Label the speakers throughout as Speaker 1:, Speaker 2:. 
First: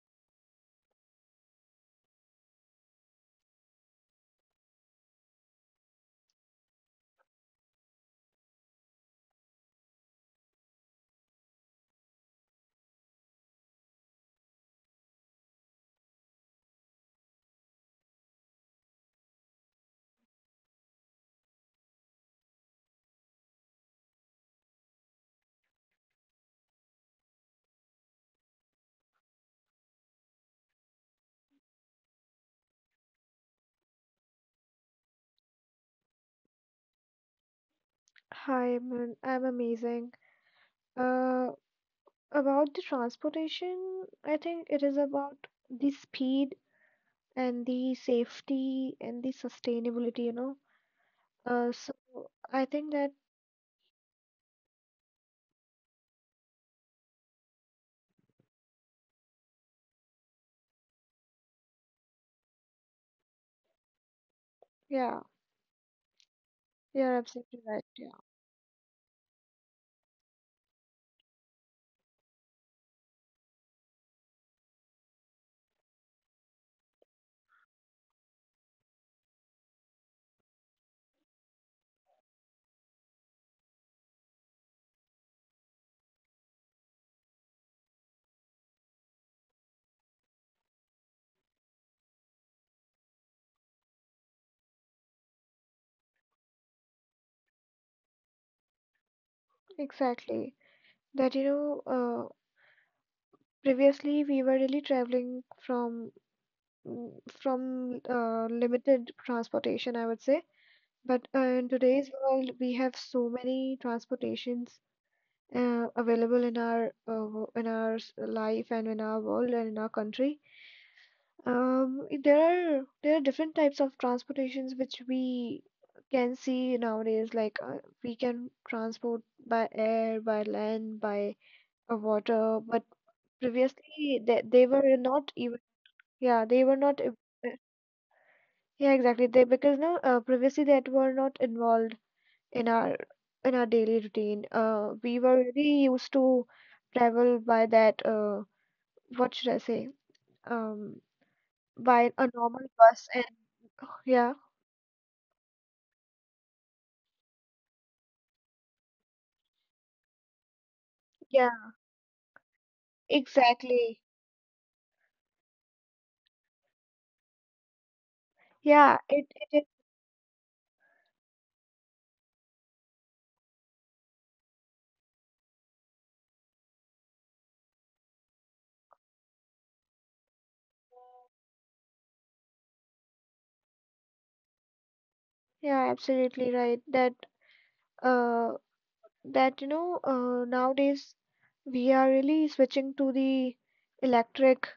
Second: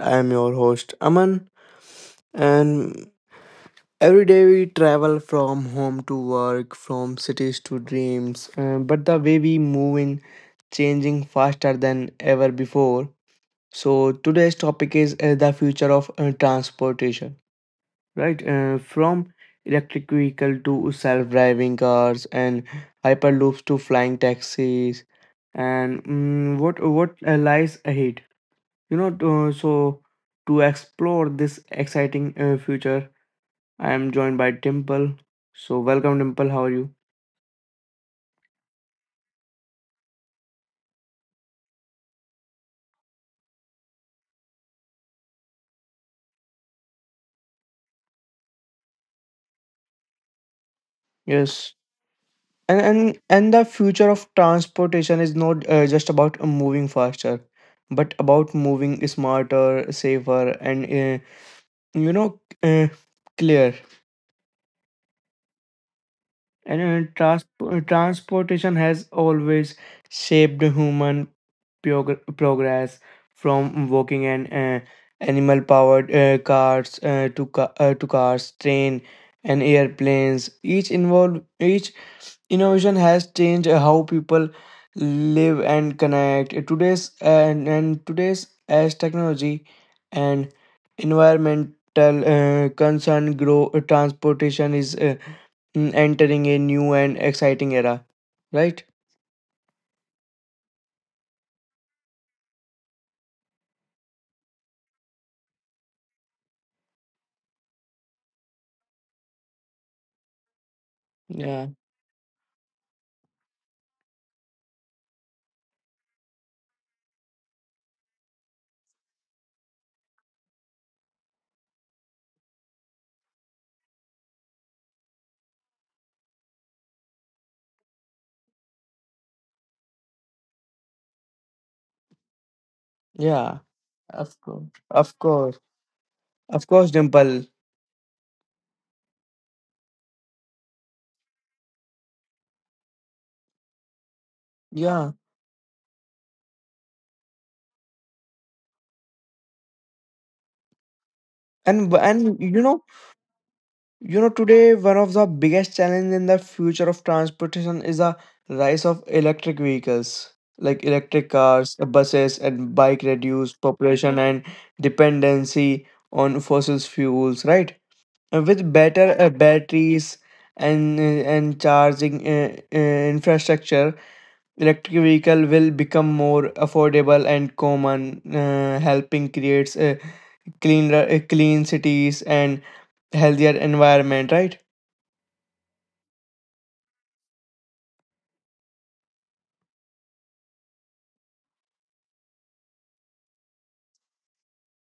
Speaker 1: I am your host Aman, and every day we travel from home to work, from cities to dreams. But the way we move in changing faster than ever before. So, today's topic is the future of transportation, right? From electric vehicle to self-driving cars and hyperloops to flying taxis and mm, what lies ahead you know, to, so to explore this exciting future, I am joined by Dimple. So welcome, Dimple. How are you?
Speaker 2: Hi, Aman. I'm amazing. Uh, about the transportation, I think it is about the speed and the safety and the sustainability, you know. Uh,
Speaker 1: Yes.
Speaker 2: so I
Speaker 1: And
Speaker 2: think that,
Speaker 1: and and the future of transportation is not just about moving faster, but about moving smarter, safer, and you know uh, clear.
Speaker 2: yeah,
Speaker 1: And
Speaker 2: you're absolutely right. Yeah,
Speaker 1: transportation has always shaped human progress from walking and animal powered cars to cars, train, and airplanes. Each innovation has changed how people live and connect. Today's, as technology and environmental concern grow, transportation is entering a new and exciting era, right?
Speaker 2: exactly. That, you know, uh, Previously we were really traveling from mm, from limited transportation, I would say. But in
Speaker 1: Yeah,
Speaker 2: today's world, we have so many transportations available in our in our life and in our world and in our country. There are different types of transportations which we can see nowadays. Like we can transport by air, by land, by water. But
Speaker 1: yeah,
Speaker 2: previously they
Speaker 1: of
Speaker 2: they
Speaker 1: course,
Speaker 2: were
Speaker 1: of
Speaker 2: not even
Speaker 1: course,
Speaker 2: yeah they
Speaker 1: of
Speaker 2: were
Speaker 1: course,
Speaker 2: not uh,
Speaker 1: Dimple.
Speaker 2: yeah exactly they because previously that were not involved in our in our daily routine.
Speaker 1: Yeah,
Speaker 2: We were really used to travel by that what should I say? Um,
Speaker 1: and w-
Speaker 2: by a
Speaker 1: and you
Speaker 2: normal
Speaker 1: know,
Speaker 2: bus and
Speaker 1: you know,
Speaker 2: yeah,
Speaker 1: today one of the biggest challenge in the future of transportation is the rise of electric vehicles. Like electric
Speaker 2: yeah,
Speaker 1: cars, buses, and bike reduce
Speaker 2: exactly.
Speaker 1: population and dependency on fossil fuels, right? And with
Speaker 2: Yeah,
Speaker 1: better
Speaker 2: it, it is.
Speaker 1: batteries and charging infrastructure, electric vehicle will become more affordable and common helping creates a clean cities and healthier environment, right?
Speaker 2: Yeah, absolutely right. Uh, that you know, nowadays we are really switching to the electric.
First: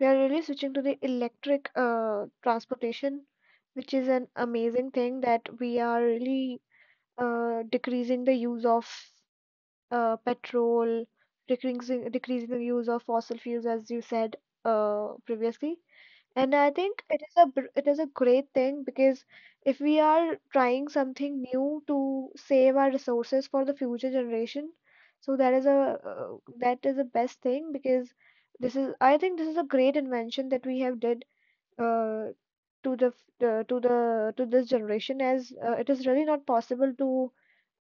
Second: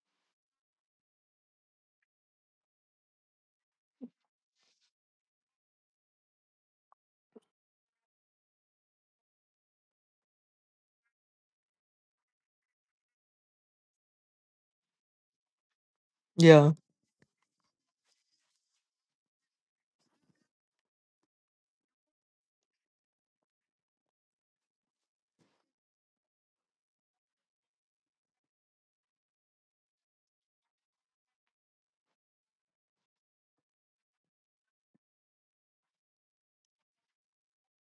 Speaker 2: We are really switching to the electric transportation, which is an amazing thing that we are really decreasing the use of petrol, decreasing the use of fossil fuels, as you said previously. And I
Speaker 1: Yeah,
Speaker 2: think it is a great thing because if we are trying something new to save our resources for the future generation, so that is a that is the best thing because this is I think this is a great invention that we have did uh, to the to this generation as it is really not possible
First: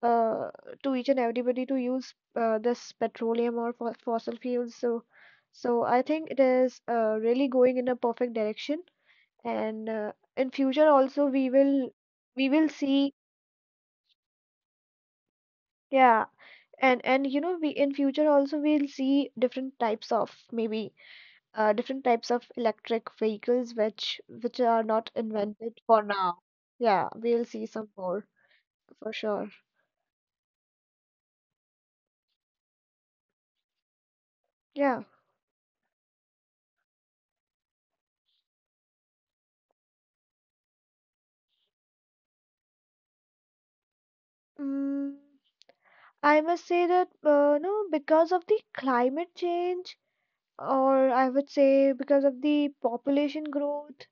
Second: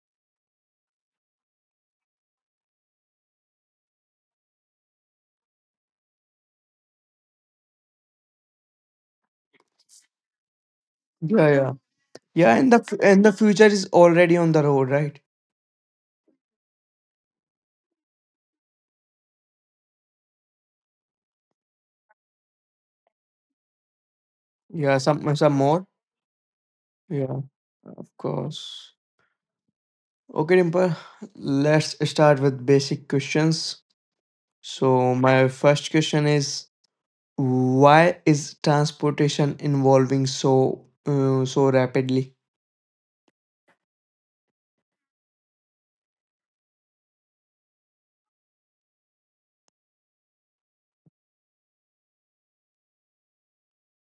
Speaker 2: uh, to each and everybody to use this petroleum or fo fossil fuels. So, so I think it is really going in a perfect direction. And in future also
Speaker 1: yeah,
Speaker 2: we
Speaker 1: yeah,
Speaker 2: will we
Speaker 1: yeah.
Speaker 2: will
Speaker 1: and the f-
Speaker 2: see
Speaker 1: and the future is already on the road, right?
Speaker 2: yeah and you know we in future also we'll see different types of maybe different types of electric vehicles which are
Speaker 1: Yeah,
Speaker 2: not
Speaker 1: some
Speaker 2: invented
Speaker 1: more,
Speaker 2: for now. Yeah,
Speaker 1: yeah,
Speaker 2: we'll see some
Speaker 1: of
Speaker 2: more
Speaker 1: course.
Speaker 2: for sure.
Speaker 1: Okay, Dimple, let's start with basic questions.
Speaker 2: Yeah.
Speaker 1: So my first question is, why is transportation evolving so so rapidly?
Speaker 2: Mm, I must say that no, because of the climate change, or I would say because of the population growth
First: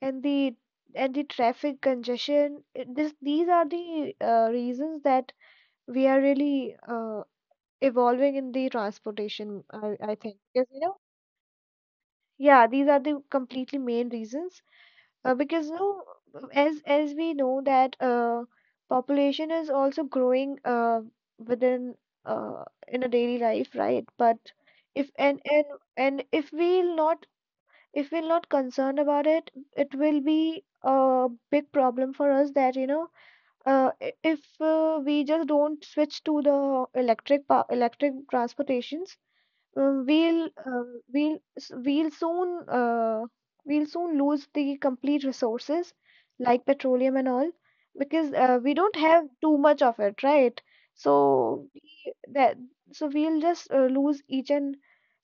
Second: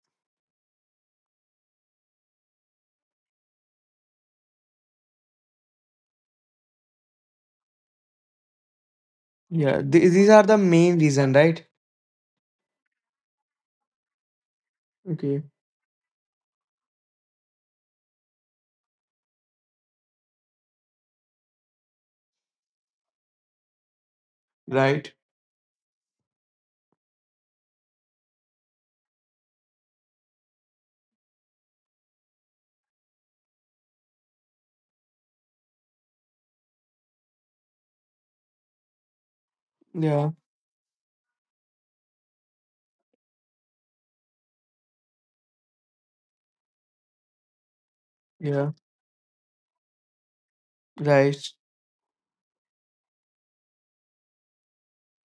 Speaker 2: and the and the traffic congestion, this these are the reasons that we are really evolving in the transportation.
Speaker 1: Yeah,
Speaker 2: I I
Speaker 1: these
Speaker 2: think
Speaker 1: are the
Speaker 2: because you know
Speaker 1: main reason, right?
Speaker 2: yeah, these are the completely main reasons
Speaker 1: Okay.
Speaker 2: because you know, as we know that population is also growing within in a daily life, right? But if
Speaker 1: Right.
Speaker 2: and and if we'll not if we're not concerned about it, it will be a big problem for us that you know if we just don't switch to the electric transportations uh,
Speaker 1: Yeah.
Speaker 2: we'll uh, we'll s- we'll soon uh, we'll soon lose the complete resources like petroleum and all because
Speaker 1: Yeah.
Speaker 2: we don't have too much of it, right?
Speaker 1: Right.
Speaker 2: So we, that so we'll just lose each and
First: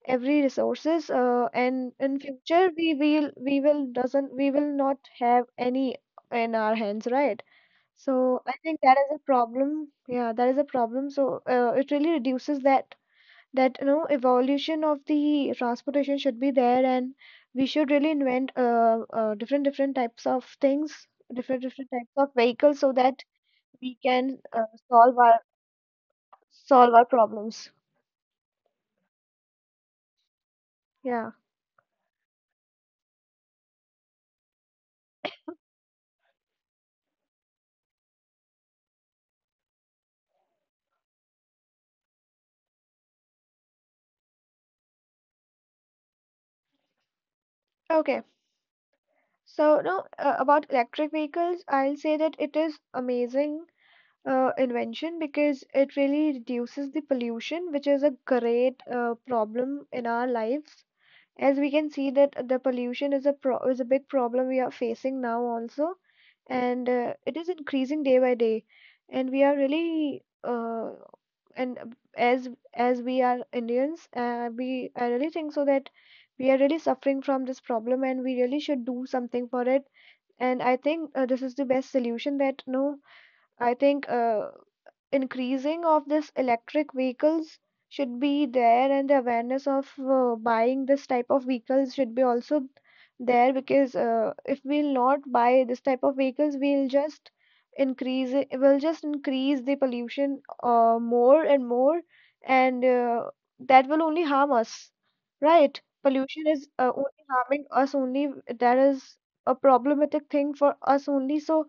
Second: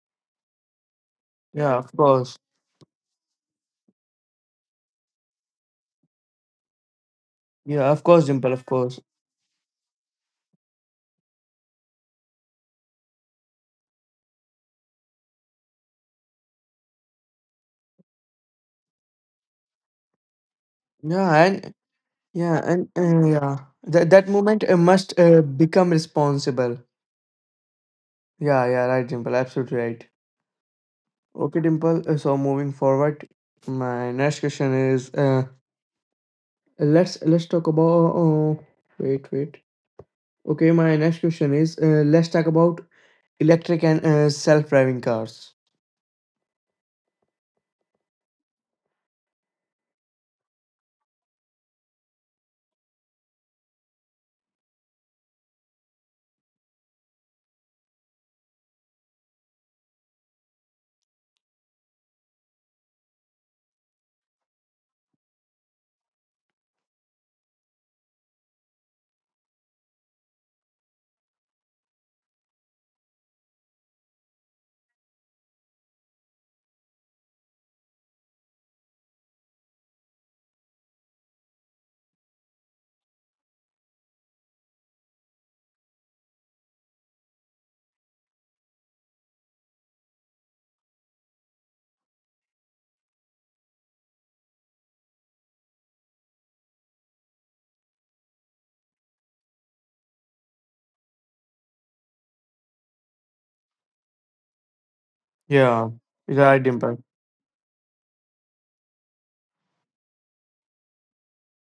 Speaker 2: every resources
Speaker 1: Yeah, of
Speaker 2: and in
Speaker 1: course.
Speaker 2: future we will not have any in our hands, right?
Speaker 1: Yeah, of course,
Speaker 2: So
Speaker 1: Dimple,
Speaker 2: I
Speaker 1: of
Speaker 2: think that
Speaker 1: course.
Speaker 2: is a problem. Yeah, that is a problem. So it really reduces that that you know evolution of the transportation should be there and we should really invent different different types of things
Speaker 1: Yeah,
Speaker 2: different
Speaker 1: and
Speaker 2: different types of
Speaker 1: yeah,
Speaker 2: vehicles
Speaker 1: and
Speaker 2: so that
Speaker 1: uh, yeah,
Speaker 2: we
Speaker 1: that that
Speaker 2: can
Speaker 1: moment must become responsible.
Speaker 2: solve our problems
Speaker 1: Yeah, yeah, right, Dimple, absolutely right.
Speaker 2: yeah
Speaker 1: Okay, Dimple. So moving forward, my next question is, let's talk about. Oh, wait, wait. Okay, my next question is, let's talk about electric and self-driving cars.
Speaker 2: okay so no about electric vehicles I'll say that it is amazing invention because it really reduces the pollution which is a great problem in our lives as we can see that the pollution is a pro is a big problem we are facing now also and it is increasing day by day and we are really and as as we are Indians we I really think so that we are really suffering from this problem and we really should do something for it and I think this is the best solution that no I think increasing of this electric vehicles should be there and the awareness of buying this type of vehicles should be also there because if we'll not buy this type of vehicles we'll just increase it will just increase the pollution more and more and that will only harm us right
Speaker 1: Yeah,
Speaker 2: pollution
Speaker 1: right
Speaker 2: is
Speaker 1: impact.
Speaker 2: only harming us only that is a problematic thing for us only so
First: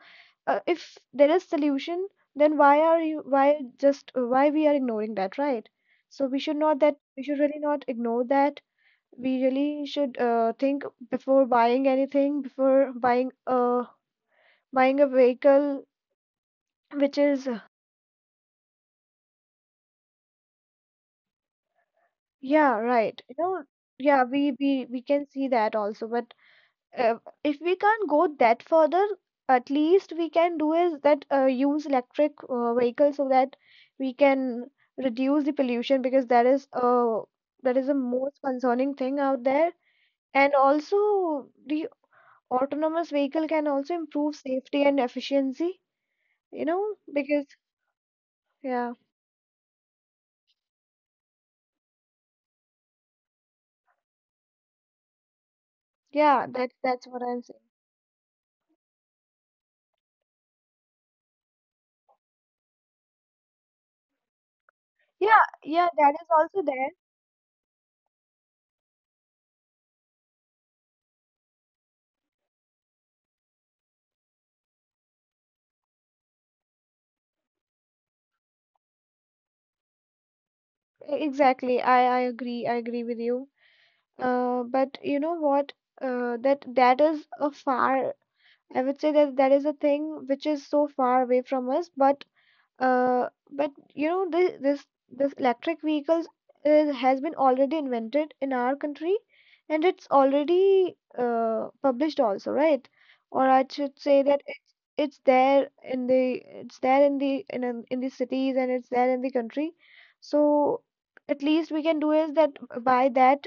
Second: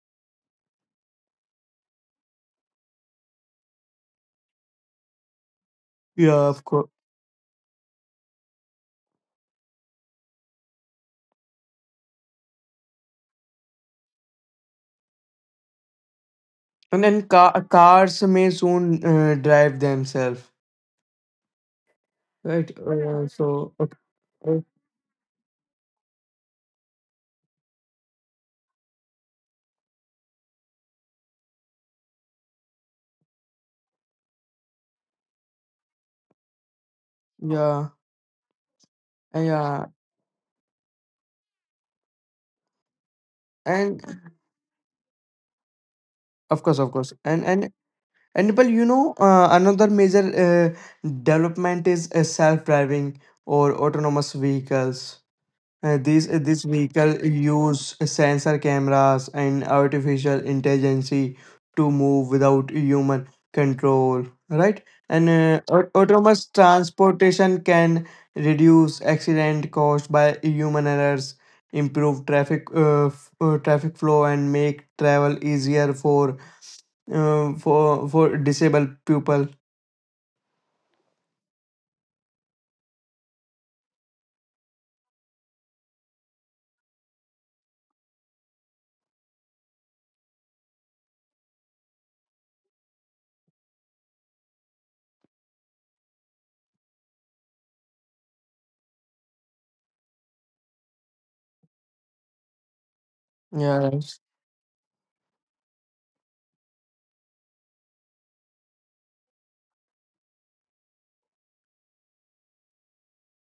Speaker 2: if there is solution then why are you why just why we are ignoring that right so we
Speaker 1: Yeah,
Speaker 2: should
Speaker 1: of
Speaker 2: not
Speaker 1: course.
Speaker 2: that we should really not ignore that we really should think before buying anything before buying buying a vehicle
Speaker 1: And
Speaker 2: which
Speaker 1: then
Speaker 2: is
Speaker 1: cars may soon drive themselves, right?
Speaker 2: yeah right
Speaker 1: Uh,
Speaker 2: you know
Speaker 1: so, okay.
Speaker 2: yeah we
Speaker 1: Uh,
Speaker 2: we we can see that also but uh, if we can't go that further, at least we can do is that use electric vehicles so that we can reduce the pollution because that is
Speaker 1: yeah,
Speaker 2: the most concerning thing
Speaker 1: uh,
Speaker 2: out there.
Speaker 1: yeah,
Speaker 2: And also, the autonomous vehicle can also
Speaker 1: and
Speaker 2: improve safety and efficiency,
Speaker 1: of
Speaker 2: you
Speaker 1: course,
Speaker 2: know,
Speaker 1: of course. and
Speaker 2: because
Speaker 1: and and people, you
Speaker 2: yeah,
Speaker 1: know, another major development is self-driving or autonomous vehicles. These
Speaker 2: yeah,
Speaker 1: this
Speaker 2: that that's
Speaker 1: vehicle
Speaker 2: what I'm saying.
Speaker 1: use sensor cameras and artificial intelligence to move without human control, right? And
Speaker 2: Yeah, yeah, that is
Speaker 1: autonomous
Speaker 2: also there.
Speaker 1: transportation can reduce accident caused by human errors, improve traffic traffic flow, and make travel easier for for disabled people.
Speaker 2: Exactly. I agree. I agree with you. But you know what? That that is a far, I would say that that is a thing which is so far away from us, but you know this electric vehicles is, has been already invented in our country and it's already published also right or I
Speaker 1: Yeah,
Speaker 2: should say
Speaker 1: right.
Speaker 2: that it's there in the it's there in the in the cities and it's there in the country so at least we can do is that by that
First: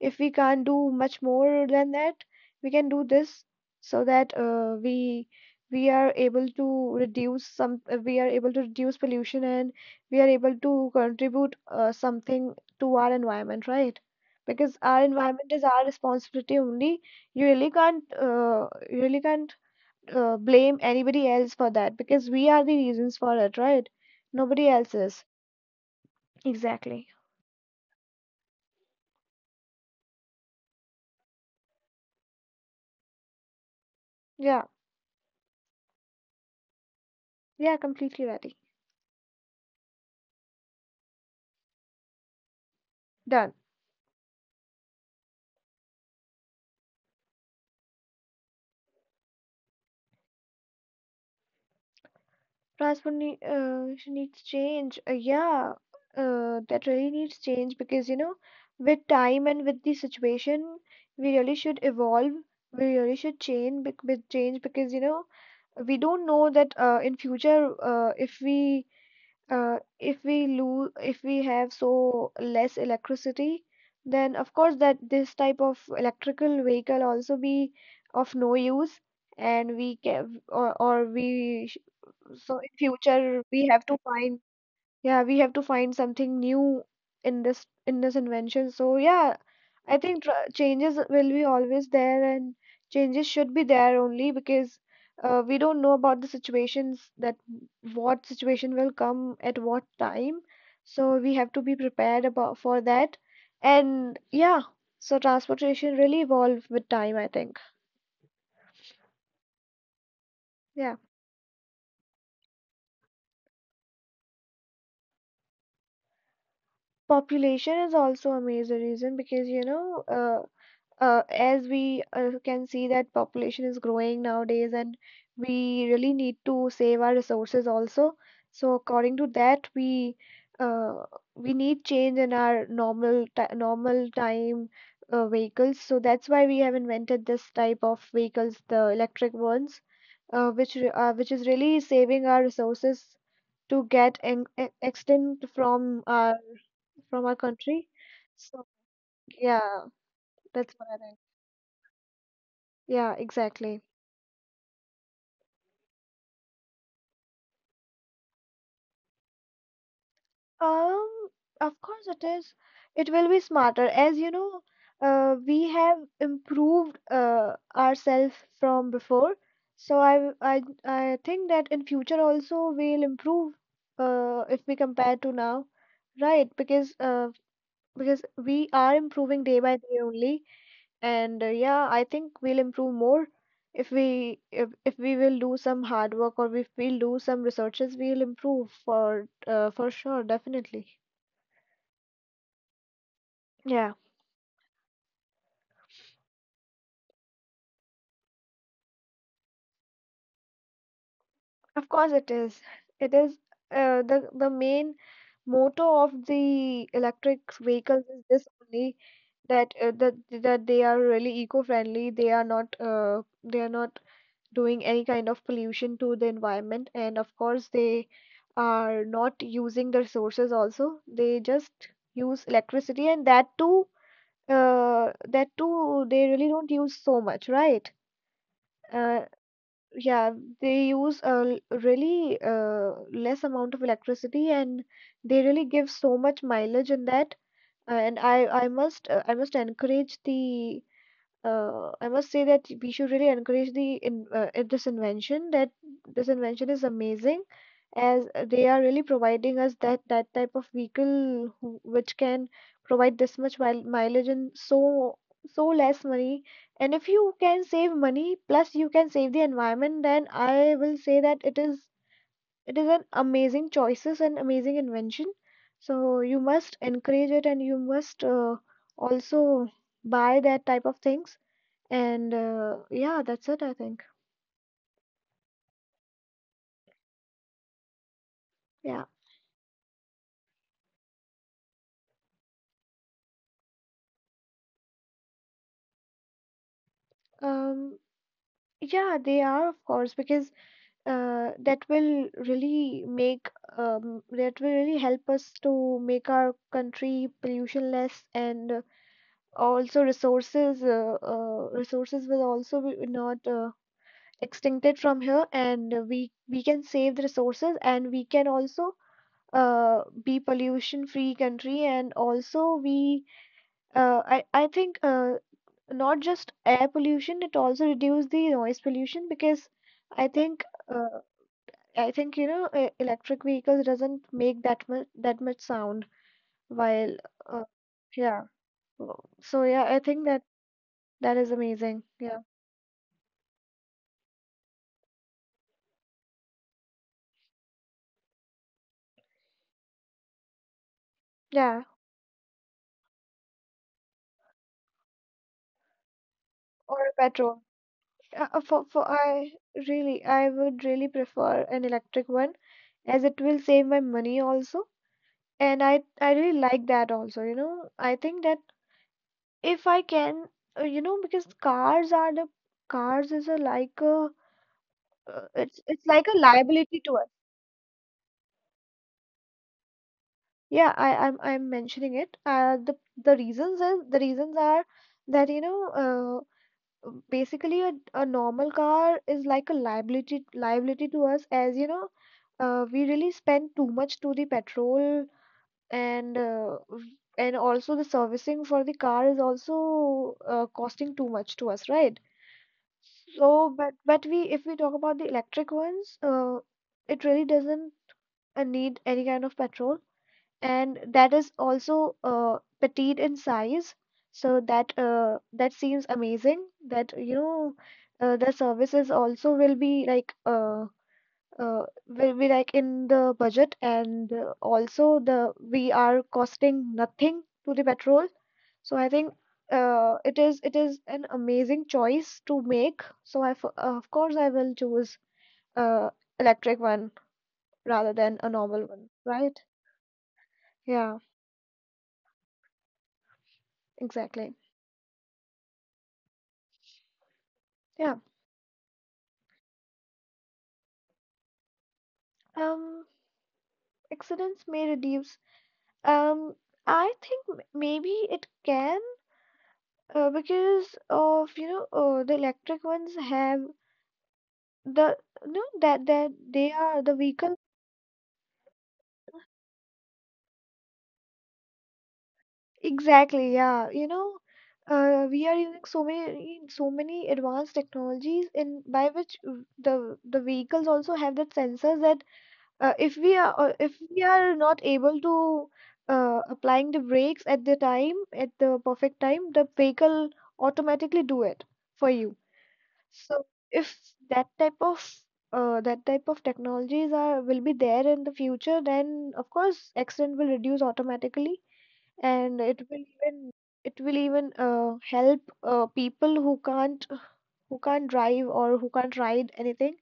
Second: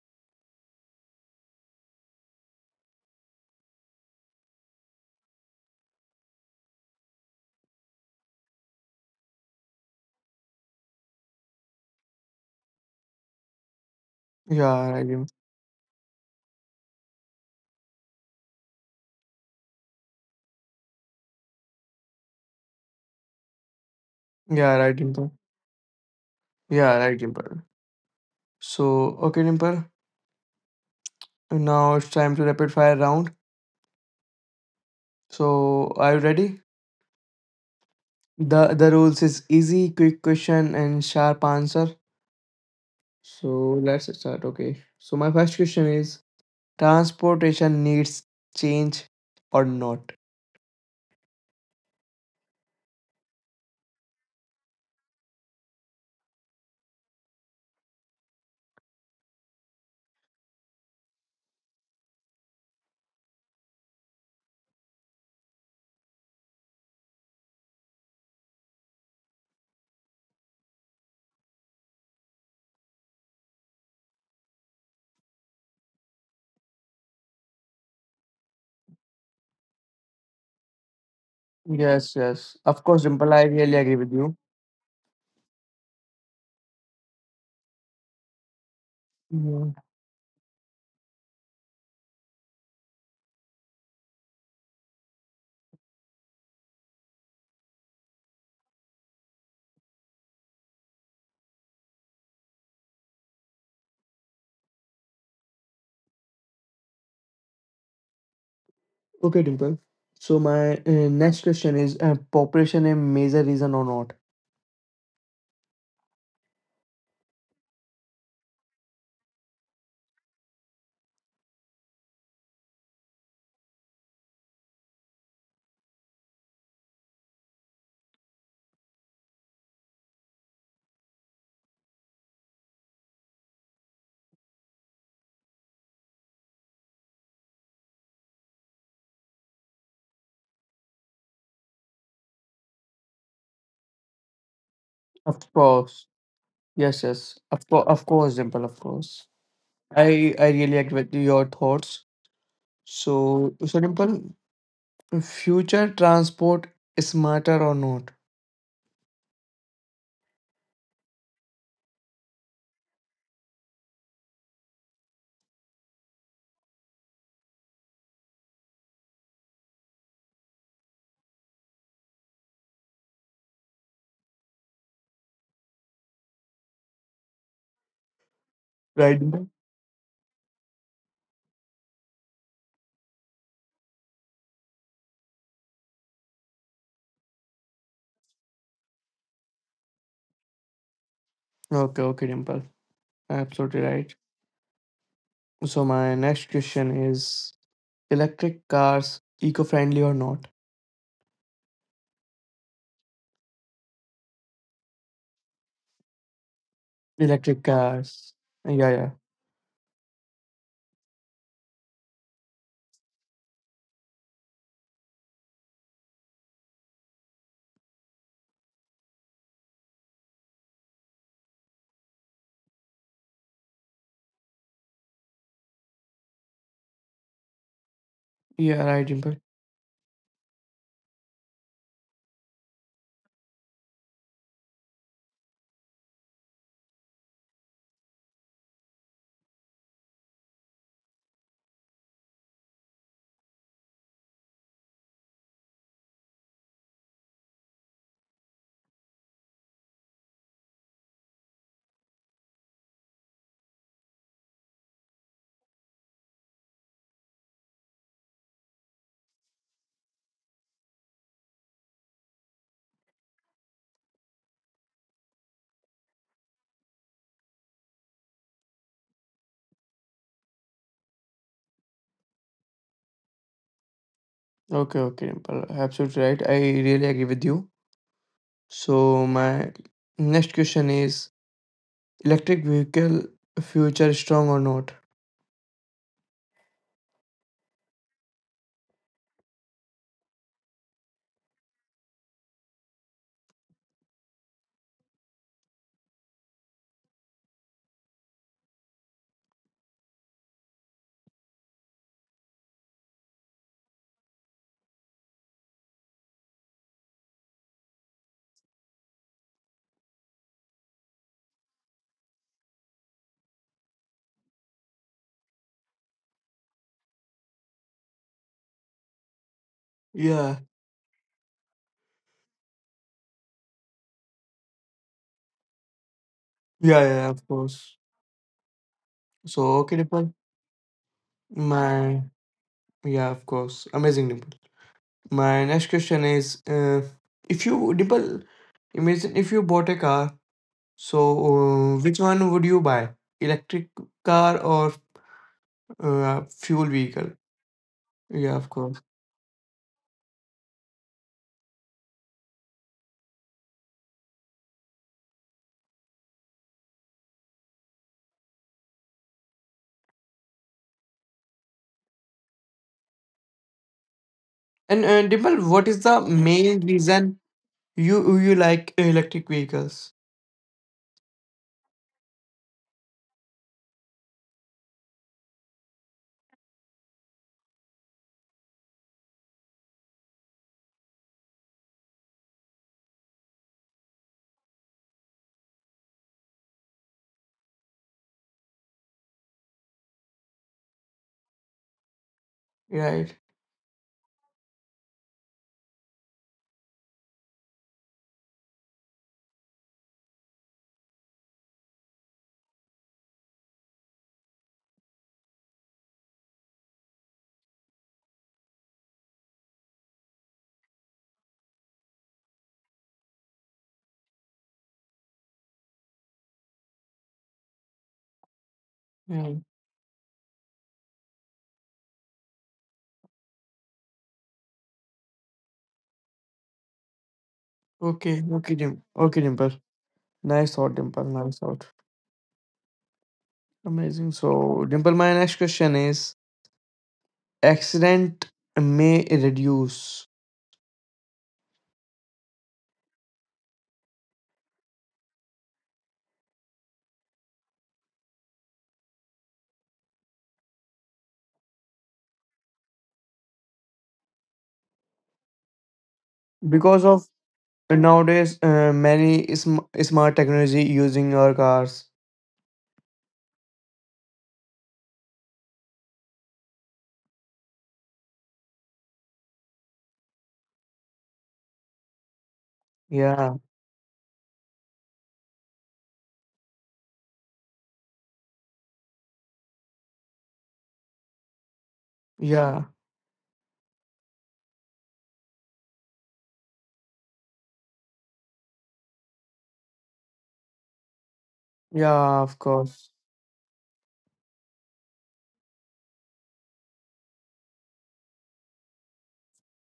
Speaker 2: if we can't do much more than that we can do this so that we are able to reduce some we are able to reduce pollution and we are able to contribute something to our environment right because
Speaker 1: Yeah,
Speaker 2: our
Speaker 1: right, Dimple.
Speaker 2: environment is our responsibility only you really can't uh, you really can't blame anybody else for that because we are the reasons for it right nobody
Speaker 1: Yeah,
Speaker 2: else
Speaker 1: right,
Speaker 2: is
Speaker 1: Dimple. Yeah,
Speaker 2: exactly
Speaker 1: right, Dimple. So, okay, Dimple. Now it's time to rapid fire round.
Speaker 2: yeah
Speaker 1: So are you ready?
Speaker 2: yeah completely ready
Speaker 1: The rules is easy, quick question and sharp answer. So
Speaker 2: done
Speaker 1: let's start. Okay. So my first question is, transportation needs change or not?
Speaker 2: Transport needs change. Yeah, that really needs change because, you know, with time and with the situation, we really should evolve. We really should with change because, you know, we don't know that in future, if we lose, if we have so less electricity, then of course that this type of electrical vehicle also be of no use and we can or we
Speaker 1: Yes, yes.
Speaker 2: so in
Speaker 1: Of course, Dimple,
Speaker 2: future
Speaker 1: I
Speaker 2: we
Speaker 1: really
Speaker 2: have to
Speaker 1: agree with you.
Speaker 2: find yeah we have to find something new in this invention. So yeah,
Speaker 1: Yeah.
Speaker 2: I think changes will be always there and changes should be there only because we don't know about the situations that what situation will come at what time. So we have to be prepared about for that. And yeah, so transportation really evolved with time, I think.
Speaker 1: Okay, Dimple. So my
Speaker 2: Yeah
Speaker 1: next question is, population a major reason or not?
Speaker 2: population is also a major reason because you know as we can see that population is growing nowadays and we really need to save our resources also so according to that uh, we need change in our normal time vehicles so that's why we have invented this type of vehicles the electric ones which is really saving our resources to get extent
Speaker 1: Of course. Yes,
Speaker 2: from our
Speaker 1: yes.
Speaker 2: country
Speaker 1: Of course,
Speaker 2: so
Speaker 1: Dimple, of course.
Speaker 2: yeah
Speaker 1: I
Speaker 2: that's
Speaker 1: really
Speaker 2: what I
Speaker 1: agree with
Speaker 2: think
Speaker 1: your thoughts.
Speaker 2: Yeah,
Speaker 1: So so
Speaker 2: exactly.
Speaker 1: Dimple, future transport smarter or not,
Speaker 2: Um, of course it is. It will be smarter. As you know, we have improved ourselves from before. So I think that in future also we'll improve if we compare to now, right? Because we are
Speaker 1: right,
Speaker 2: improving
Speaker 1: Dimple?
Speaker 2: day by day only. And yeah, I think we'll improve more if we if we will do some hard work or if we'll do some researches, we'll improve for sure, definitely.
Speaker 1: Okay, okay, Dimple, absolutely
Speaker 2: Yeah,
Speaker 1: right. So my next question is: electric cars eco-friendly or not?
Speaker 2: of course it is. It is the main motto of the electric
Speaker 1: Electric
Speaker 2: vehicles is
Speaker 1: cars.
Speaker 2: this
Speaker 1: Yeah,
Speaker 2: only
Speaker 1: yeah,
Speaker 2: that that that they are really eco-friendly. They are not doing any kind of pollution to the environment and of course they are not using the resources also they just use electricity and that too they really don't use so much right
Speaker 1: yeah, right,
Speaker 2: uh,
Speaker 1: Dimple.
Speaker 2: yeah they use really less amount of electricity and they really give so much mileage in that and I must I must encourage the I must say that we should really encourage the this invention. That this invention is amazing, as they are really providing us that type of vehicle which can provide this much mileage and so so less money. And if you can save money plus you can save the environment, then I will say that it is an amazing choices and amazing invention. So you must encourage it and you must also buy that type of things and yeah, that's it, I think.
Speaker 1: Okay, okay, Dimple, absolutely right. I really agree with you.
Speaker 2: Yeah.
Speaker 1: So my next question is: electric vehicle future strong or not?
Speaker 2: Um, yeah, they are, of course, because uh, that will really make that will really help us to make our country pollution less, and also resources resources will also be not extincted from here, and we can save the resources, and we can also be pollution free country, and also we I think not just air pollution, it also reduce the noise pollution because i
Speaker 1: Yeah,
Speaker 2: think uh, I think you know electric vehicles doesn't make that much sound
Speaker 1: yeah,
Speaker 2: while
Speaker 1: yeah, of
Speaker 2: uh,
Speaker 1: course.
Speaker 2: yeah w- so
Speaker 1: So,
Speaker 2: yeah,
Speaker 1: okay,
Speaker 2: I think
Speaker 1: Dimple.
Speaker 2: that that is amazing.
Speaker 1: My,
Speaker 2: Yeah,
Speaker 1: yeah, of course. Amazing, Dimple. My next question is, if you, Dimple, imagine if you bought a car, so
Speaker 2: yeah,
Speaker 1: which one would you buy? Electric car or fuel
Speaker 2: or
Speaker 1: vehicle?
Speaker 2: petrol.
Speaker 1: Yeah, of
Speaker 2: For
Speaker 1: course.
Speaker 2: I Really, I would really prefer an electric one, as it will save my money also, and i really like that also, you know. I think that if I can, you know, because cars are the cars is a like a
Speaker 1: And Dimple,
Speaker 2: it's
Speaker 1: what is
Speaker 2: like
Speaker 1: the
Speaker 2: a
Speaker 1: main
Speaker 2: liability to us.
Speaker 1: reason you you like electric vehicles?
Speaker 2: Yeah, I'm mentioning it. The reasons is the reasons are that, you know, basically a normal car is like a liability to us, as you know, we really spend too much to the petrol, and uh, and also the servicing for the car is also costing too much to us, right?
Speaker 1: Right.
Speaker 2: Oh, but we, if we talk about the electric ones, it really doesn't need any kind of petrol, and that is also petite in size. So that that seems amazing. That you know, the services also will be like in the budget, and also the we are costing nothing to the petrol. So I think
Speaker 1: Yeah.
Speaker 2: it is an amazing choice to make. So I f of course I will choose uh electric one rather than
Speaker 1: Okay.
Speaker 2: a
Speaker 1: Okay,
Speaker 2: normal
Speaker 1: Dim.
Speaker 2: one,
Speaker 1: Okay,
Speaker 2: right?
Speaker 1: Dimple. Nice thought,
Speaker 2: Yeah,
Speaker 1: Dimple. Nice thought. Amazing.
Speaker 2: exactly.
Speaker 1: So, Dimple, my next question is,
Speaker 2: Yeah.
Speaker 1: accident may reduce
Speaker 2: Um, Accidents may reduce. Um, I think maybe it can because of, you know, the electric ones have the no that they are
Speaker 1: because
Speaker 2: the
Speaker 1: of
Speaker 2: vehicles.
Speaker 1: nowadays many smart technology using our cars.
Speaker 2: Exactly, yeah. You know, we are using so many advanced technologies, in by which the vehicles also have that sensors that if we are,
Speaker 1: Yeah,
Speaker 2: if we are not able to applying the brakes at the time at the perfect time, the vehicle automatically do it for you.
Speaker 1: yeah,
Speaker 2: So if that type of, that type of technologies are will be there in the future, then of course accident will reduce automatically,
Speaker 1: yeah,
Speaker 2: and
Speaker 1: of course.
Speaker 2: it will even help people who can't, drive or who can't ride anything.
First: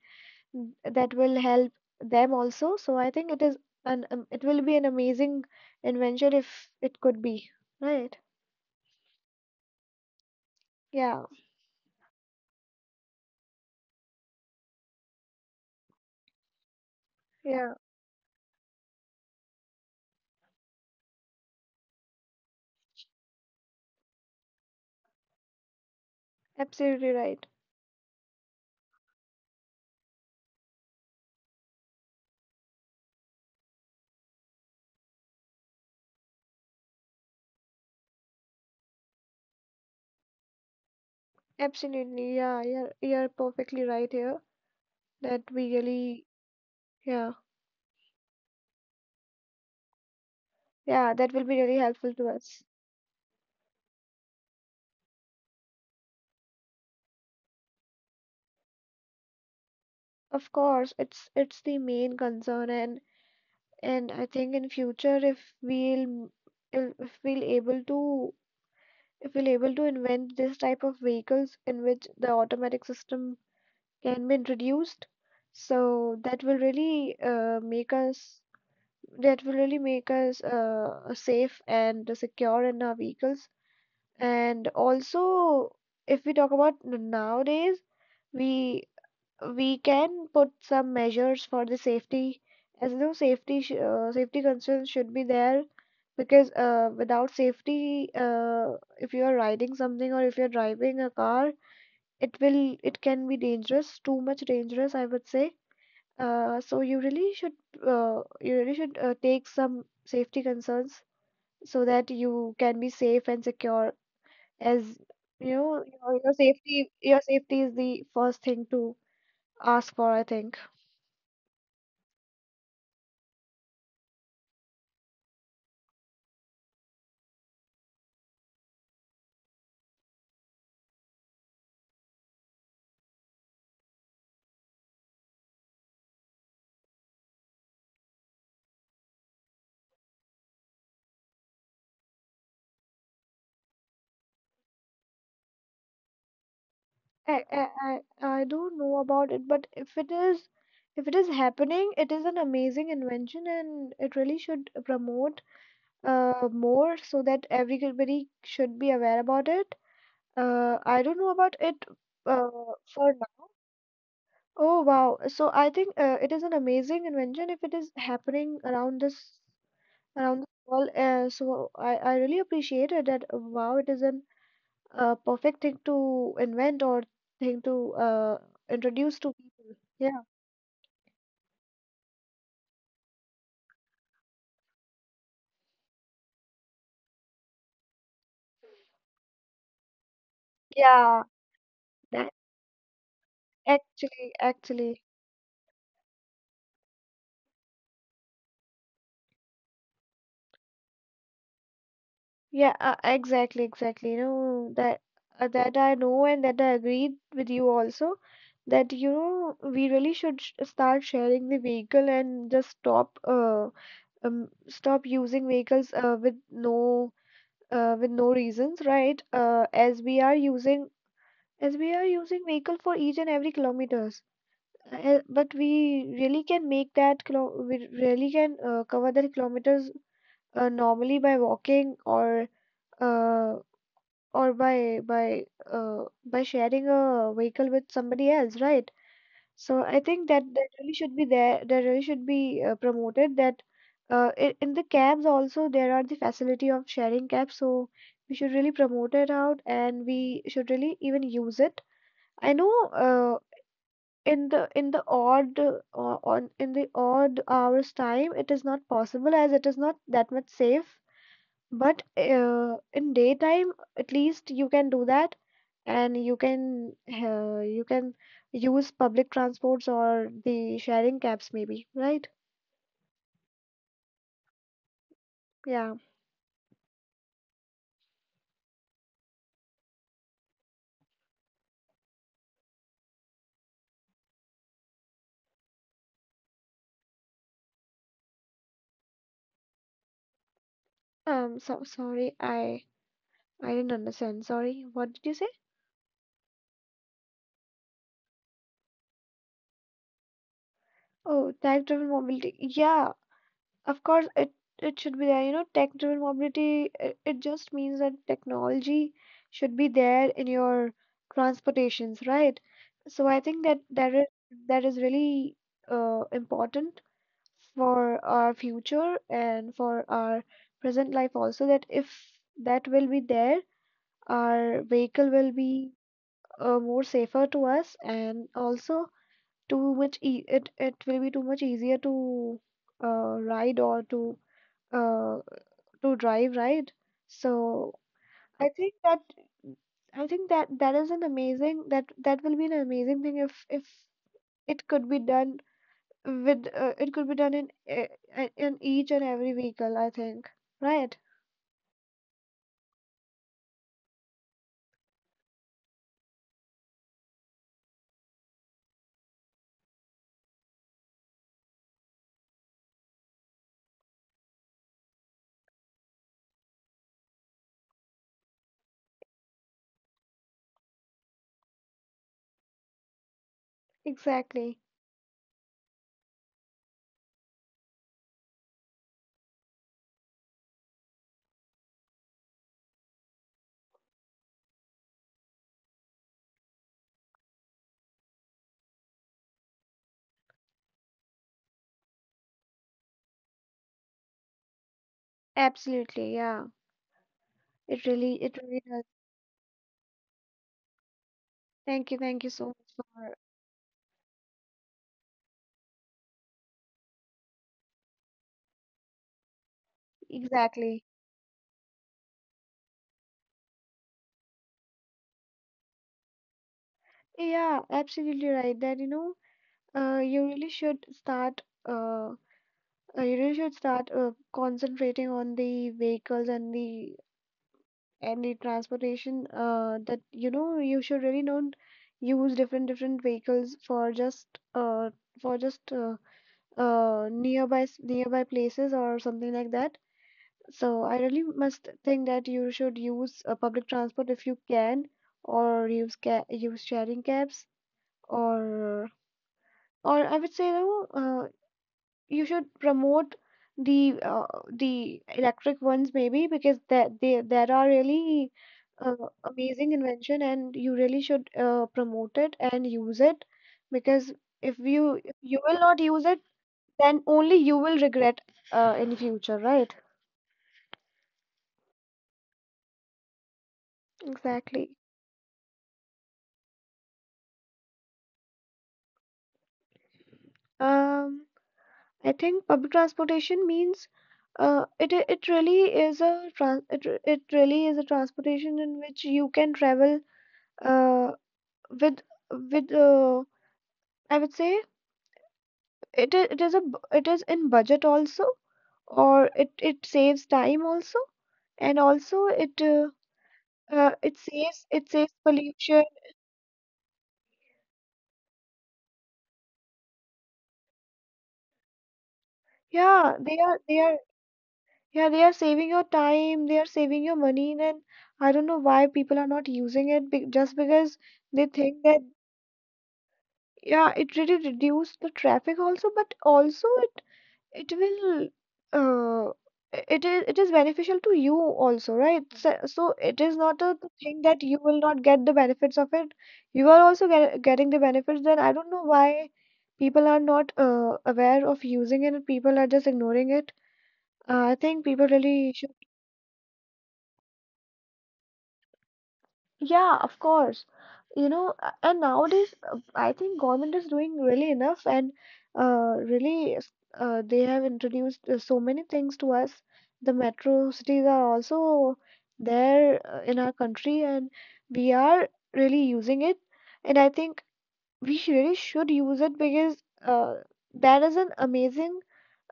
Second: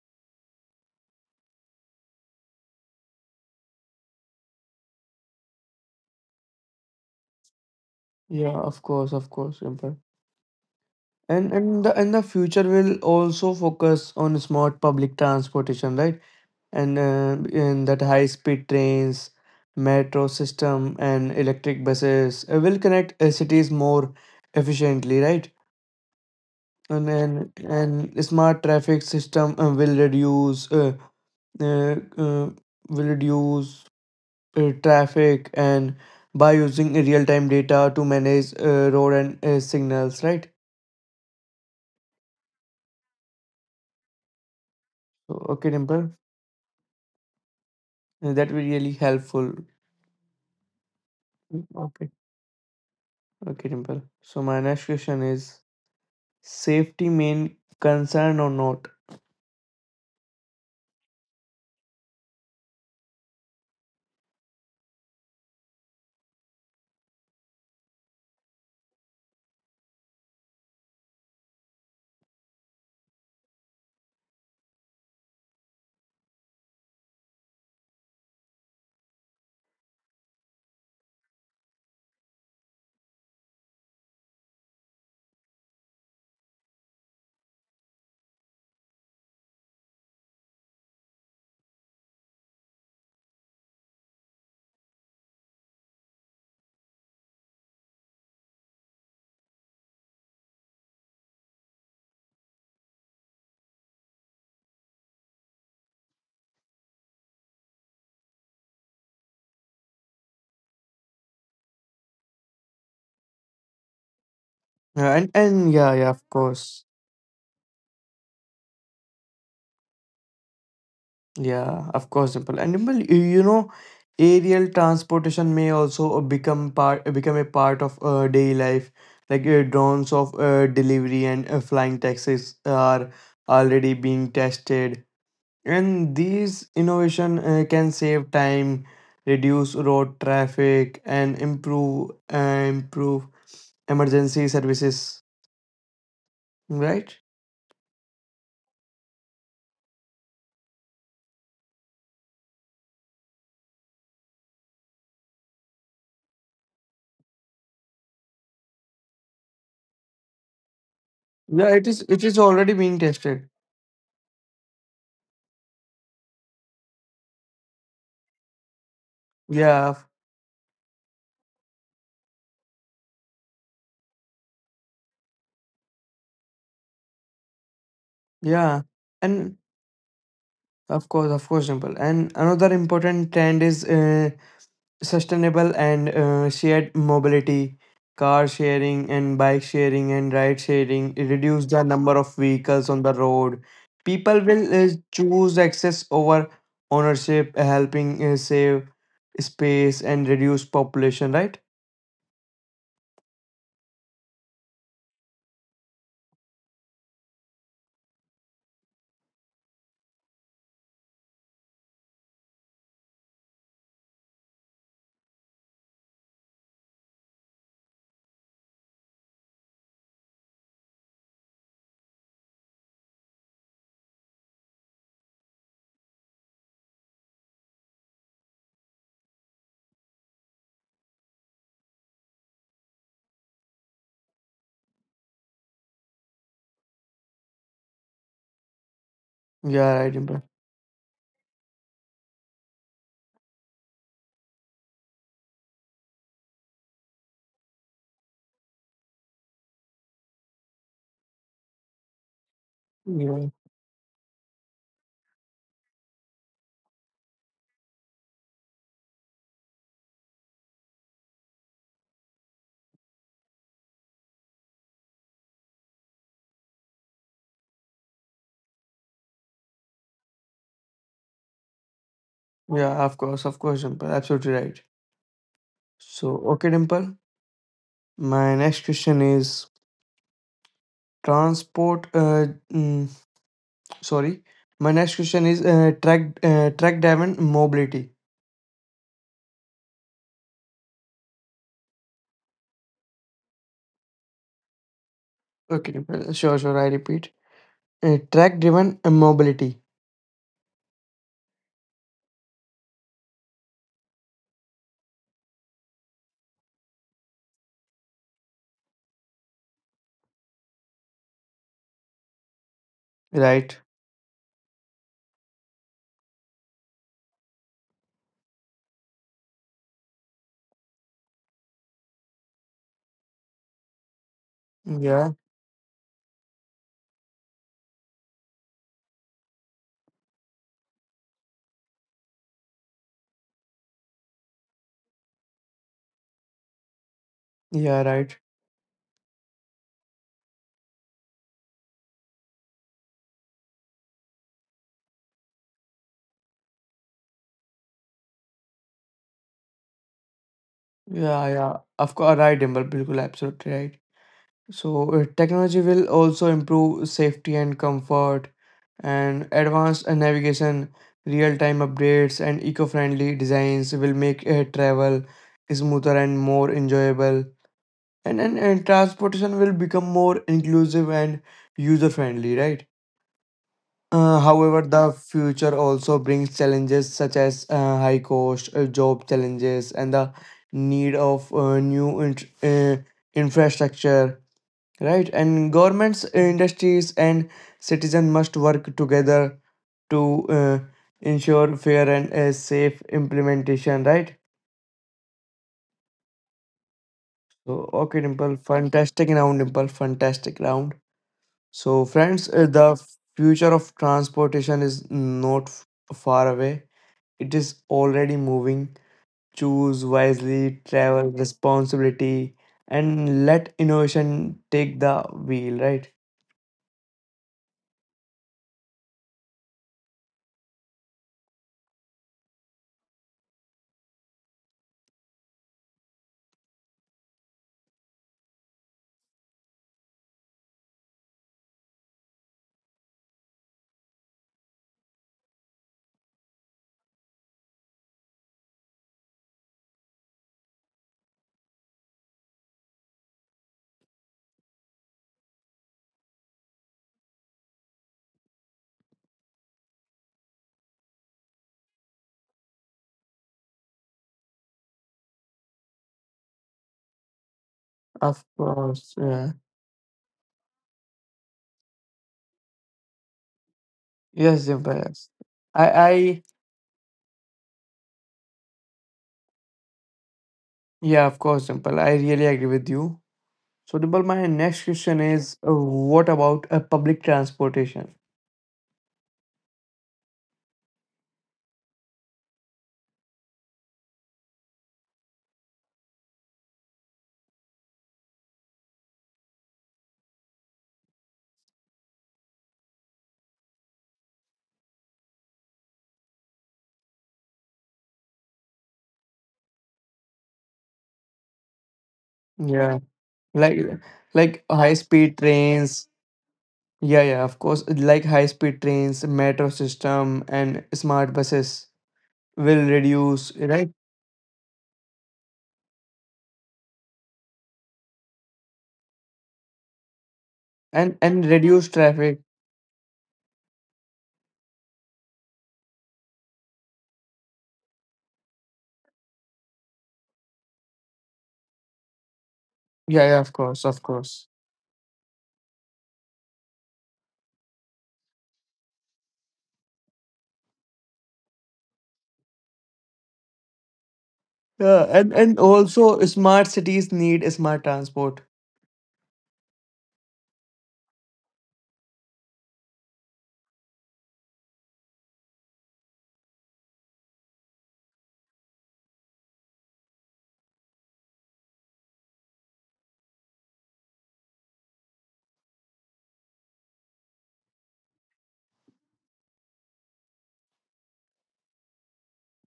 Speaker 2: That will help them also, so I think it is an it will be an amazing invention if it could be right.
Speaker 1: Yeah, of course, of course, Simple.
Speaker 2: Yeah,
Speaker 1: And the future will also focus on smart public transportation, right? And
Speaker 2: yeah,
Speaker 1: in that, high speed trains, metro system, and electric buses will connect cities more efficiently, right? and
Speaker 2: absolutely right.
Speaker 1: and, and smart traffic system will reduce uh, uh, will reduce traffic and by using real time data to manage road and signals, right?
Speaker 2: Absolutely, yeah, you're perfectly right here.
Speaker 1: So,
Speaker 2: That
Speaker 1: okay,
Speaker 2: we
Speaker 1: Dimple,
Speaker 2: really, yeah,
Speaker 1: that will be really helpful.
Speaker 2: yeah, that will be really
Speaker 1: Okay,
Speaker 2: helpful to us.
Speaker 1: okay, Dimple, so my next question is, safety main concern or not?
Speaker 2: Of course, it's the main concern, and I think in future if we'll able to, if we'll able to invent this type of vehicles in which the automatic system can be introduced, so that will really make us that will really make us safe and secure in our vehicles. And also, if we talk about nowadays, we we can put some measures for the safety. As you know, safety concerns should be there, because without safety, if you are riding something or if you're driving a car, it can be dangerous, too much dangerous I would say. So you really should take some safety concerns, so that you can be safe and secure. As
Speaker 1: Uh, and
Speaker 2: you
Speaker 1: and
Speaker 2: know,
Speaker 1: yeah, yeah, of
Speaker 2: your
Speaker 1: course.
Speaker 2: safety, your safety is the first thing to ask for, I think.
Speaker 1: Yeah, of course, Dimple. And Dimple, you know, aerial transportation may also become a part of daily life. Like drones of delivery and flying taxis are already being tested, and these innovation can save time, reduce road traffic, and improve emergency services, right?
Speaker 2: I, I I don't know about it, but if it is, if it is happening, it is an amazing invention, and it really should promote more, so that everybody should be aware about it. I don't know
Speaker 1: Yeah,
Speaker 2: about
Speaker 1: it is.
Speaker 2: it
Speaker 1: It is already
Speaker 2: uh
Speaker 1: being
Speaker 2: for
Speaker 1: tested.
Speaker 2: now. Oh wow. So I think it is an amazing invention if it is happening around this
Speaker 1: Yeah,
Speaker 2: around the world. So I really appreciate it that, wow, it is an a perfect thing to invent, or thing to
Speaker 1: yeah,
Speaker 2: introduce
Speaker 1: and.
Speaker 2: to people. Yeah,
Speaker 1: Of course, Dimple. And another important trend is sustainable and shared mobility, car sharing and bike sharing and ride sharing
Speaker 2: yeah,
Speaker 1: reduce the number of
Speaker 2: that,
Speaker 1: vehicles on the road. People will
Speaker 2: actually,
Speaker 1: choose access over ownership, helping save space and reduce population, right?
Speaker 2: yeah, exactly, exactly. You know that that I know and that I agreed with you also. That you know, we really should sh start sharing the vehicle and just stop stop using vehicles with no reasons, right? As we are using as we are using vehicle for each and every kilometers. But we really can make that kilo we really can cover that kilometers normally by walking, uh, or by sharing a vehicle with somebody else, right? So
Speaker 1: Yeah,
Speaker 2: I
Speaker 1: right,
Speaker 2: think
Speaker 1: Dimple.
Speaker 2: that that really should be there. That really should be promoted. That in the cabs also there are the facility of sharing cabs. So we should really promote it out, and we should really even use it. I know.
Speaker 1: Yeah,
Speaker 2: In the, in the odd on in the odd hours time, it is not possible, as it is not that much safe. But in daytime, at least you can do that, and you can use public transports or the sharing cabs maybe, right?
Speaker 1: yeah, of course, of course, Dimple, absolutely right.
Speaker 2: Yeah.
Speaker 1: So, okay, Dimple. My next question is transport. Sorry. My next question is track driven mobility.
Speaker 2: So sorry, I didn't understand, sorry, what did you say?
Speaker 1: Okay, sure, sure. I repeat. Track driven mobility.
Speaker 2: Oh, tag driven mobility, yeah. Of course, it should be there. You know, tech-driven mobility, it just means that technology should be there in your transportations, right? So I think
Speaker 1: Right.
Speaker 2: that that is really important for our future and for our present life also. That if that will be there, our vehicle
Speaker 1: Yeah.
Speaker 2: will be more safer to us, and also too much e it will be too much easier to ride or uh, to drive, right? So
Speaker 1: Yeah. Right.
Speaker 2: I think that, I think that that is an amazing, that that will be an amazing thing if it could be done with, it could be done in in each and every vehicle, I think. Right?
Speaker 1: Yeah. Yeah. Of course. Right, Dimple. Bilkul. Absolutely right. So technology will also improve safety and comfort, and advanced navigation, real time updates, and eco friendly designs will make travel smoother and more enjoyable. And then and transportation will become more inclusive and user friendly, right? However,
Speaker 2: Exactly.
Speaker 1: the future also brings challenges such as high cost, job challenges, and the need of new infrastructure, right? And governments, industries, and citizens must work together to uh, ensure fair and safe implementation, right?
Speaker 2: Absolutely. Yeah.
Speaker 1: So
Speaker 2: It
Speaker 1: okay,
Speaker 2: really,
Speaker 1: Dimple,
Speaker 2: it really does.
Speaker 1: fantastic round, Dimple, fantastic round. So,
Speaker 2: Thank you. Thank
Speaker 1: friends,
Speaker 2: you
Speaker 1: uh,
Speaker 2: so
Speaker 1: the
Speaker 2: much for
Speaker 1: future of transportation is not f- far away. It is already moving. Choose wisely,
Speaker 2: exactly.
Speaker 1: travel responsibility, and let innovation take the wheel, right?
Speaker 2: Yeah, absolutely right. That you know, you really should start uh, you really should start concentrating on the vehicles and the transportation. That you know, you should really don't use different vehicles for just uh, for just uh, nearby nearby places or something like that. So I really must think that you should use public transport if you can, or use ca use sharing cabs, or or I would say no. You should promote the uh, the electric ones maybe, because that they there are
Speaker 1: Of
Speaker 2: really
Speaker 1: course,
Speaker 2: uh,
Speaker 1: yeah.
Speaker 2: amazing invention, and you really should promote it and use it,
Speaker 1: Yes,
Speaker 2: because
Speaker 1: Dimple,
Speaker 2: if
Speaker 1: yes.
Speaker 2: you, if you will not
Speaker 1: I,
Speaker 2: use it, then only you will regret in future, right?
Speaker 1: yeah, of course, Dimple, I really agree with you. So, Dimple, my next question
Speaker 2: Exactly.
Speaker 1: is, what about public transportation?
Speaker 2: um I think public transportation means it it really is a trans it, it really is a transportation in which you can travel uh, with with, I would say, it is a it is in budget also, or it saves time also, and also
Speaker 1: Yeah,
Speaker 2: it
Speaker 1: like,
Speaker 2: it
Speaker 1: like
Speaker 2: saves, it
Speaker 1: high-speed
Speaker 2: saves
Speaker 1: trains.
Speaker 2: pollution.
Speaker 1: Yeah, yeah, of course. Like high-speed trains, metro system, and smart buses will
Speaker 2: Yeah,
Speaker 1: reduce,
Speaker 2: they are,
Speaker 1: right?
Speaker 2: they are, yeah, they are saving your time, they are saving your money. Then I don't know why people are not using it, be just because
Speaker 1: And
Speaker 2: they
Speaker 1: reduce
Speaker 2: think that,
Speaker 1: traffic.
Speaker 2: yeah, it really reduced the traffic also, but also it will uh, it is, it is beneficial to you also, right? So, so
Speaker 1: Yeah, yeah,
Speaker 2: it
Speaker 1: of
Speaker 2: is
Speaker 1: course,
Speaker 2: not
Speaker 1: of
Speaker 2: a thing
Speaker 1: course.
Speaker 2: that you will not get the benefits of it. You are also getting the benefits. Then I don't know why people are not aware of using it. People are just ignoring it. I
Speaker 1: Yeah,
Speaker 2: think people
Speaker 1: and
Speaker 2: really should.
Speaker 1: also smart cities need smart transport.
Speaker 2: Yeah, of course. You know, and nowadays I think government is doing really enough, and they have introduced so many things to us. The metro cities are also there in our country, and we are really using it. And I think we really should use it, because uh, that is an amazing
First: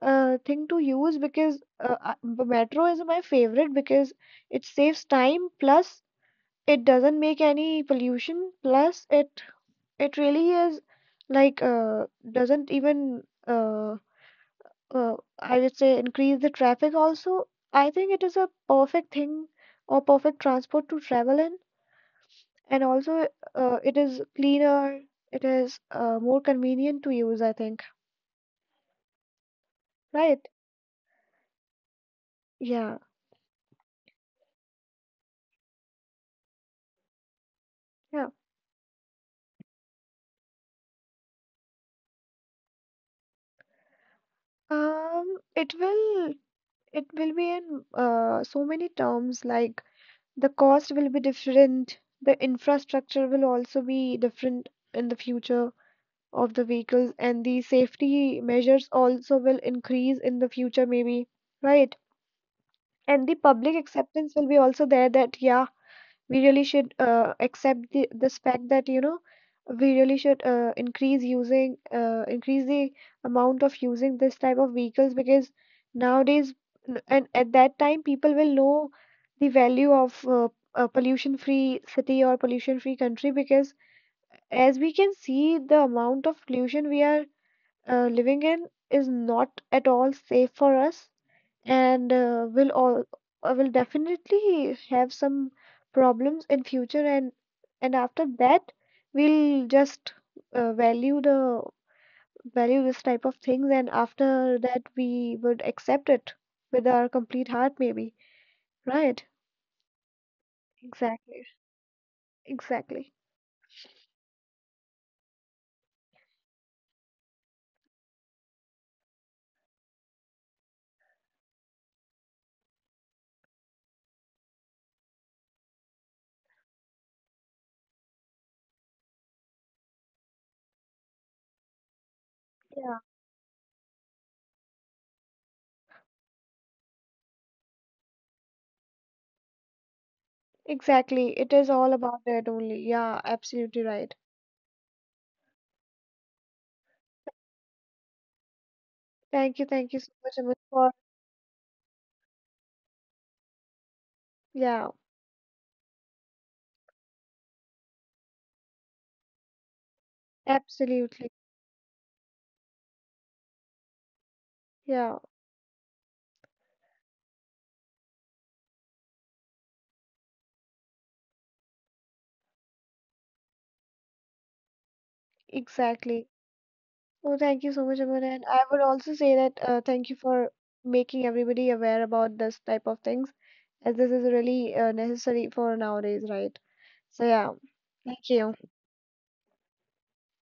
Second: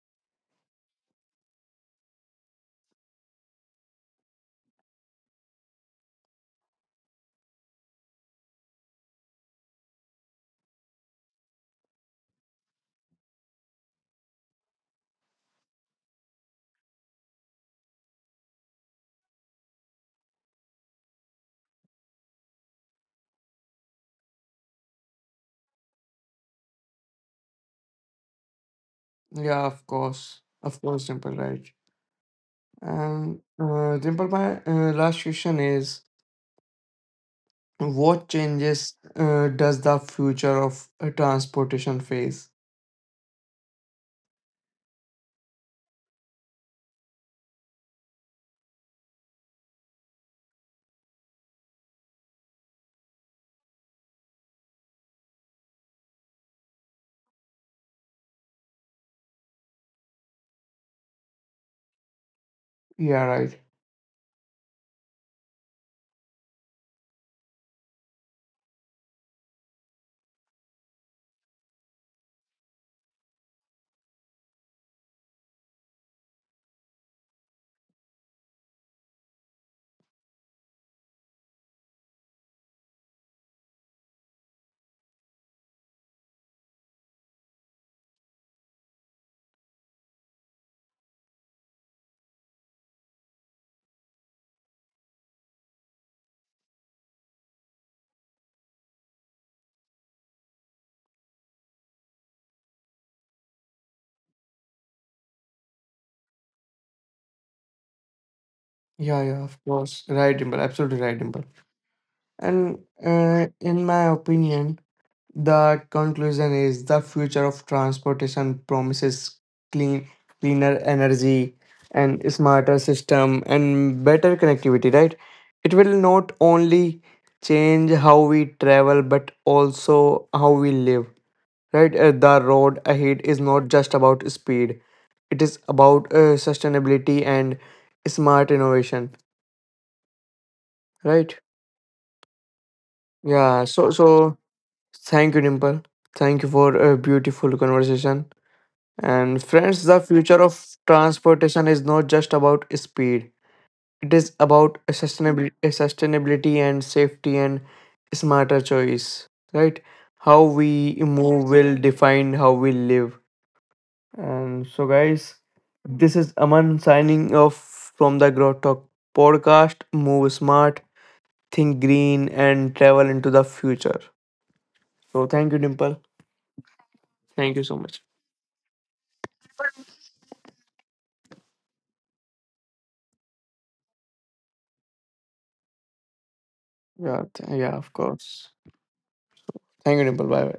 Speaker 2: thing to use, because the metro is my favorite, because it saves time, plus it doesn't make any pollution, plus it really is like doesn't even I would say increase the traffic also. I think it is a perfect thing or perfect transport to travel in, and also it is cleaner, it is more convenient to use, I think,
Speaker 1: Yeah,
Speaker 2: right?
Speaker 1: of course, simple, right?
Speaker 2: Yeah,
Speaker 1: And Dimple, my last question is, what
Speaker 2: yeah.
Speaker 1: changes does the future of transportation face?
Speaker 2: It will, it will be in so many terms, like the cost will be different. The infrastructure will also be different in the future of the vehicles, and the safety measures also will increase in the future, maybe, right?
Speaker 1: Yeah,
Speaker 2: And the
Speaker 1: right.
Speaker 2: public acceptance will be also there. That, yeah, we really should accept the this fact, that you know, we really should increase using increase the amount of using this type of vehicles, because nowadays, and at that time people will know the value of a pollution free city or pollution free country, because as we can see the amount of pollution we are living in, is not at all safe for us, and will all will definitely have some problems in future. And after that, we'll just uh, value the value this type of things, and after that we would accept it with our complete heart maybe,
Speaker 1: Yeah,
Speaker 2: right?
Speaker 1: yeah, of course. Right, Dimple. Absolutely right, Dimple.
Speaker 2: Exactly,
Speaker 1: And
Speaker 2: exactly,
Speaker 1: in my opinion, the conclusion is the future of transportation promises clean, cleaner energy and smarter system and better connectivity, right? It will not only change how we travel but also how we live, right? The road
Speaker 2: yeah,
Speaker 1: ahead is not just about speed, it is about sustainability and smart innovation, right?
Speaker 2: exactly, it is all about that only, yeah,
Speaker 1: Yeah,
Speaker 2: absolutely
Speaker 1: so
Speaker 2: right.
Speaker 1: so thank you, Dimple. Thank you for a beautiful conversation. And
Speaker 2: Thank you,
Speaker 1: friends,
Speaker 2: thank
Speaker 1: the
Speaker 2: you so much,
Speaker 1: future
Speaker 2: Amit,
Speaker 1: of
Speaker 2: for
Speaker 1: transportation is not just about speed. It is about
Speaker 2: yeah,
Speaker 1: a sustainability, sustainability and safety and smarter choice, right? How we
Speaker 2: absolutely,
Speaker 1: move will define how we live. And so,
Speaker 2: yeah,
Speaker 1: guys, this is Aman signing off from the Grow Talk podcast. Move smart, think green, and travel into the future. So, thank you, Dimple.
Speaker 2: exactly. Oh,
Speaker 1: Thank you so
Speaker 2: thank you
Speaker 1: much.
Speaker 2: so much, Aman. And I would also say that thank you for making everybody aware about this type of things, as this is really necessary for nowadays, right?
Speaker 1: Yeah,
Speaker 2: So, yeah,
Speaker 1: yeah, of
Speaker 2: thank
Speaker 1: course.
Speaker 2: you.
Speaker 1: Thank you, Dimple. Bye.